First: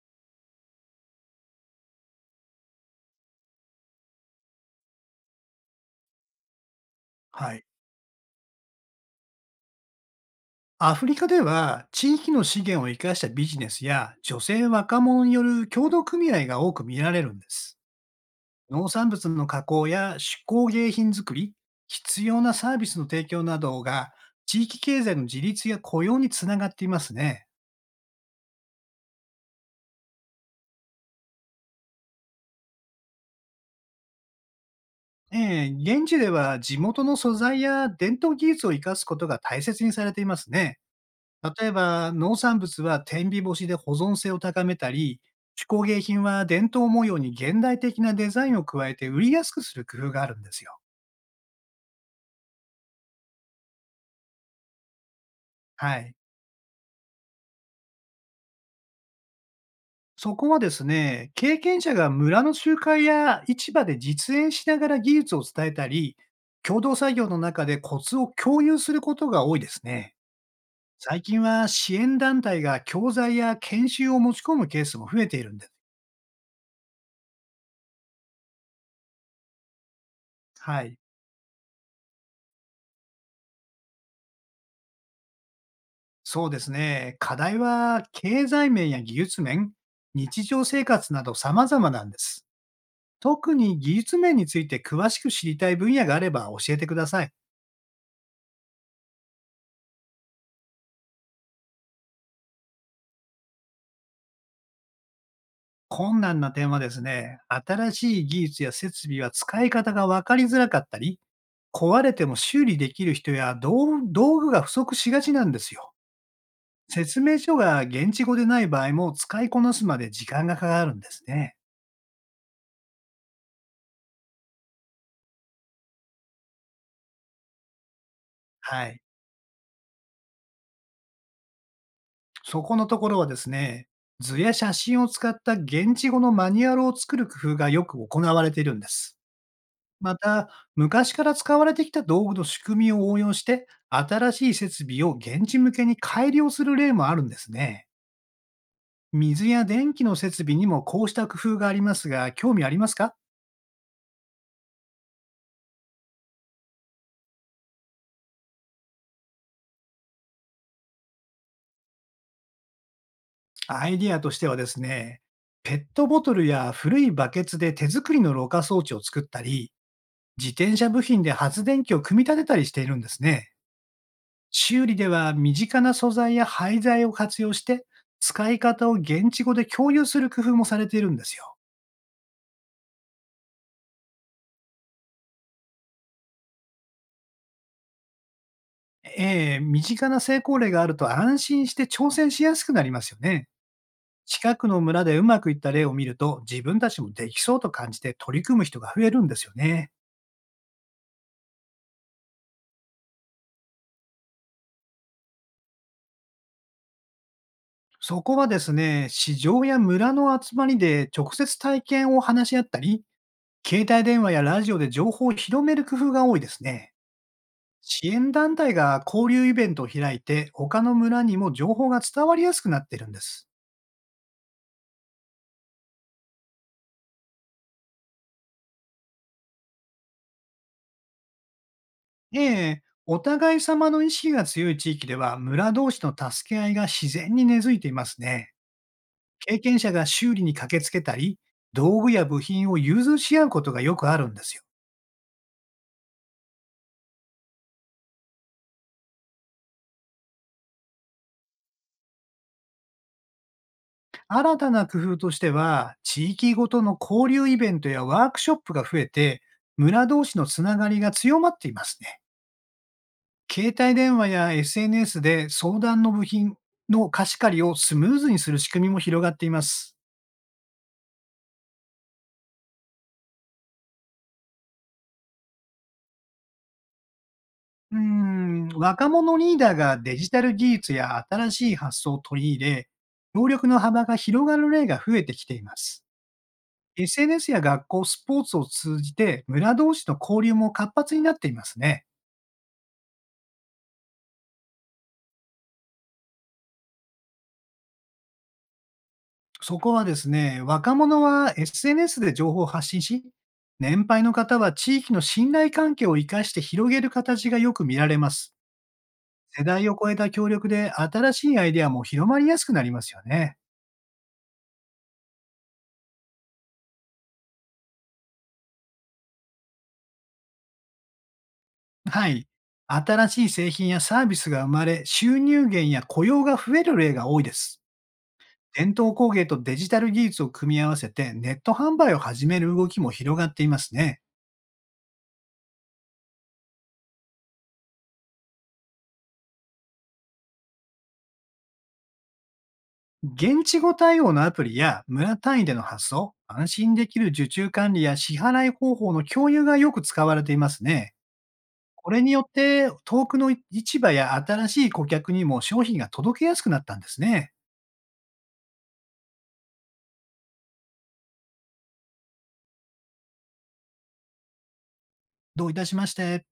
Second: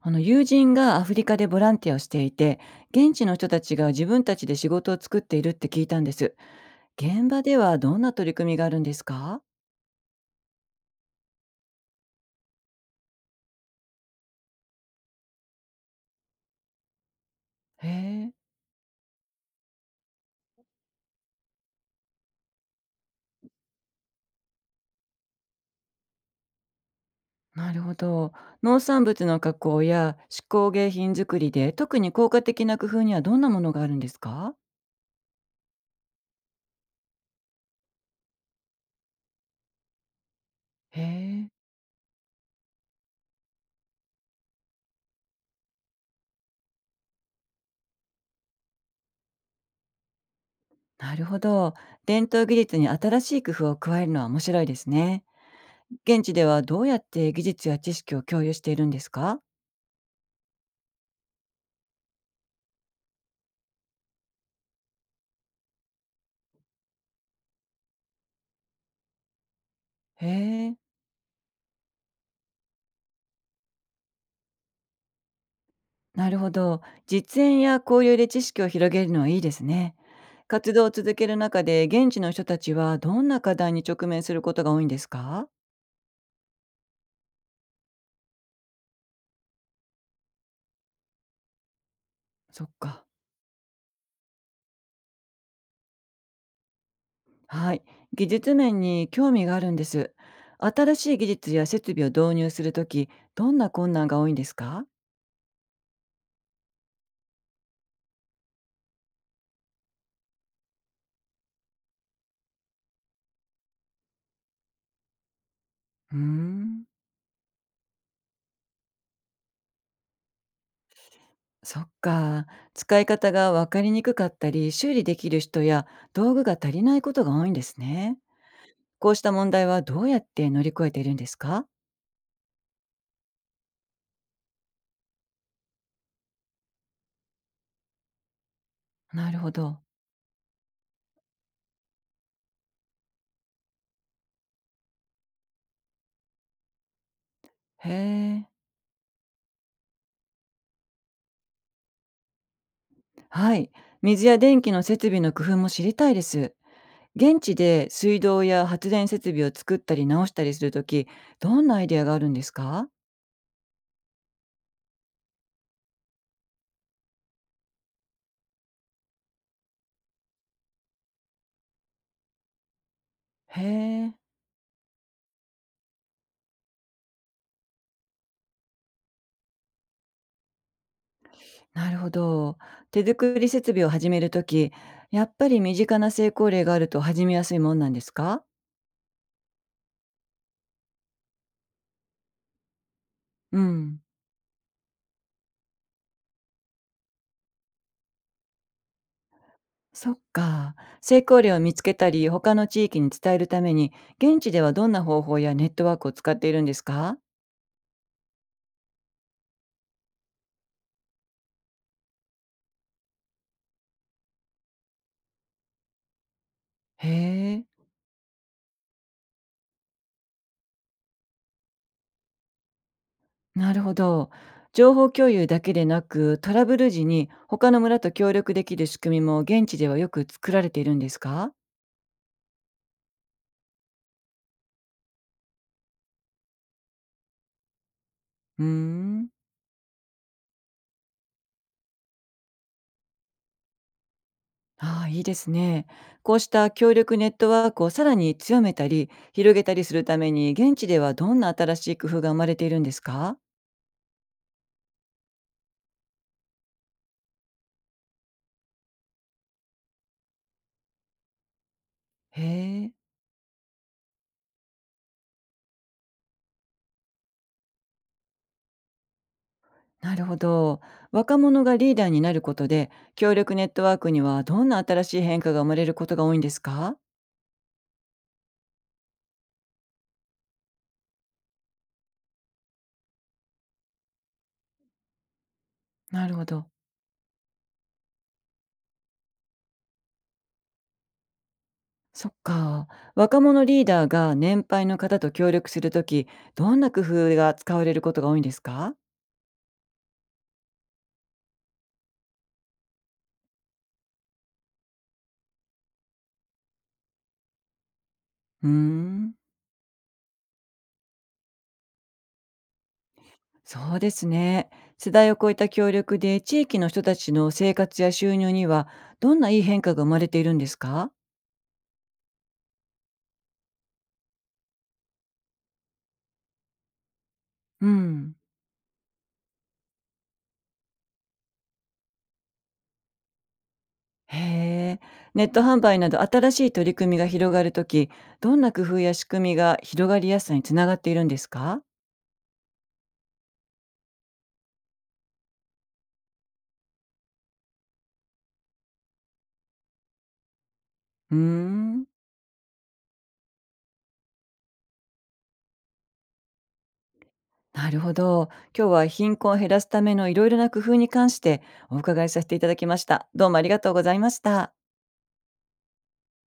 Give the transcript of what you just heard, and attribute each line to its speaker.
Speaker 1: あの、友人がアフリカでボランティアをしていて、現地の人たちが自分たちで仕事を作っているって聞いたんです。現場
Speaker 2: は
Speaker 1: で
Speaker 2: い。
Speaker 1: はどんな取り組みがあるんですか？
Speaker 2: アフリカでは、地域の資源を生かしたビジネスや、女性若者による協同組合が多く見られるんです。
Speaker 1: へえ。
Speaker 2: 農産物の加工や手工芸品作り、必要なサービスの提供などが、地域経済の自立や雇用につながっていますね。
Speaker 1: なるほど。農産物の加工や手工芸品作りで特に効果的な工夫にはどんなものがあるんですか？
Speaker 2: ええ、現地では地元の素材や伝統技術を生かすことが大切にされていますね。
Speaker 1: へえ。
Speaker 2: 例えば、農産物は天日干しで保存性を高めたり、手工芸品は伝統模様に現代的なデザインを加えて売りやすくする工夫があるんですよ。
Speaker 1: なるほど。伝統技術に新しい工夫を加えるのは面白いですね。
Speaker 2: はい。
Speaker 1: 現地ではどうやって技術や知識を共有しているんですか？
Speaker 2: そこはですね、経験者が村の集会や市場で実演しながら技術を伝えたり、共同作業の中でコツを共有することが多いですね。
Speaker 1: へえ。
Speaker 2: 最近は支援団体が教材や研修を持ち込むケースも増えているんです。
Speaker 1: なるほど。実演や交流で知識を広げるのはいいですね。活
Speaker 2: は
Speaker 1: 動を
Speaker 2: い。
Speaker 1: 続ける中で現地の人たちはどんな課題に直面することが多いんですか？
Speaker 2: そうですね。課題は経済面や技術面、日常生活など様々なんです。
Speaker 1: そっか。
Speaker 2: 特に技術面について詳しく知りたい分野があれば教えてください。
Speaker 1: はい。技術面に興味があるんです。新しい技術や設備を導入するとき、どんな困難が多いんですか？
Speaker 2: 困難な点はですね、新しい技術や設備は使い方が分かりづらかったり、壊れても修理できる人や道具が不足しがちなんですよ。
Speaker 1: うーん。
Speaker 2: 説明書が現地語でない場合も使いこなすまで時間がかかるんですね。
Speaker 1: そっか。使い方が分かりにくかったり、修理できる人や道具が足りないことが多いんですね。
Speaker 2: はい。
Speaker 1: こうした問題はどうやって乗り越えているんですか？
Speaker 2: そこのところはですね、図や写真を使った現地語のマニュアルを作る工夫がよく行われているんです。
Speaker 1: なるほど。
Speaker 2: また、昔から使われてきた道具の仕組みを応用して、新しい設備を現地向けに改良する例もあるんですね。
Speaker 1: へえ。
Speaker 2: 水や電気の設備にもこうした工夫がありますが、興味ありますか？
Speaker 1: はい。水や電気の設備の工夫も知りたいです。現地で水道や発電設備を作ったり直したりするとき、どんなアイデアがあるんですか？
Speaker 2: アイディアとしてはですね、ペットボトルや古いバケツで手作りのろ過装置を作ったり、自転車部品で発電機を組み立てたりしているんですね。
Speaker 1: へえ、
Speaker 2: 修理では身近な素材や廃材を活用して、使い方を現地語で共有する工夫もされているんですよ。
Speaker 1: なるほど。手作り設備を始めるとき、やっぱり身近な成功例があると始めやすいもんなんですか？
Speaker 2: ええ、身近な成功例があると安心して挑戦しやすくなりますよね。
Speaker 1: うん。
Speaker 2: 近くの村でうまくいった例を見ると、自分たちもできそうと感じて取り組む人が増えるんですよね。
Speaker 1: そっか。成功例を見つけたり、他の地域に伝えるために、現地ではどんな方法やネットワークを使っているんですか？
Speaker 2: そこはですね、市場や村の集まりで直接体験を話し合ったり、携帯電話やラジオで情報を広める工夫が多いですね。
Speaker 1: へえ。
Speaker 2: 支援団体が交流イベントを開いて、他の村にも情報が伝わりやすくなってるんです。
Speaker 1: なるほど。情報共有だけでなく、トラブル時に他の村と協力できる仕組みも現地ではよく作られているんですか？
Speaker 2: ええ、お互い様の意識が強い地域では、村同士の助け合いが自然に根付いていますね。
Speaker 1: うーん。
Speaker 2: 経験者が修理に駆けつけたり、道具や部品を融通し合うことがよくあるんですよ。
Speaker 1: ああ、いいですね。こうした協力ネットワークをさらに強めたり、広げたりするために、現地ではどんな新しい工夫が生まれているんですか？
Speaker 2: 新たな工夫としては、地域ごとの交流イベントやワークショップが増えて、村同士のつながりが強まっていますね。
Speaker 1: へえ。
Speaker 2: 携帯電話や SNS で相談の部品の貸し借りをスムーズにする仕組みも広がっています。
Speaker 1: なるほど。若者がリーダーになることで、協力ネットワークにはどんな新しい変化が生まれることが多いんですか？
Speaker 2: うーん、若者リーダーがデジタル技術や新しい発想を取り入れ、能力の幅が広がる例が増えてきています。
Speaker 1: なるほど。
Speaker 2: SNS や学校、スポーツを通じて村同士の交流も活発になっていますね。
Speaker 1: そっか。若者リーダーが年配の方と協力するとき、どんな工夫が使われることが多いんですか？
Speaker 2: そこはですね、若者は SNS で情報を発信し、年配の方は地域の信頼関係を生かして広げる形がよく見られます。
Speaker 1: うーん。
Speaker 2: 世代を超えた協力で新しいアイデアも広まりやすくなりますよね。
Speaker 1: そうですね。世代を超えた協力で地域の人たちの生活や収入にはどんないい変化が生まれているんですか？
Speaker 2: はい。新しい製品やサービスが生まれ、収入源や雇用が増える例が多いです。
Speaker 1: うん。
Speaker 2: 伝統工芸とデジタル技術を組み合わせてネット販売を始める動きも広がっていますね。
Speaker 1: へえ。ネット販売など新しい取り組みが広がるとき、どんな工夫や仕組みが広がりやすさにつながっているんですか？
Speaker 2: 現地語対応のアプリや村単位での発送、安心できる受注管理や支払い方法の共有がよく使われていますね。
Speaker 1: うーん。
Speaker 2: これによって遠くの市場や新しい顧客にも商品が届けやすくなったんですね。
Speaker 1: なるほど。今日は貧困を減らすためのいろいろな工夫に関してお伺いさせていただきました。どうもありがとうございました。
Speaker 2: どういたしまして。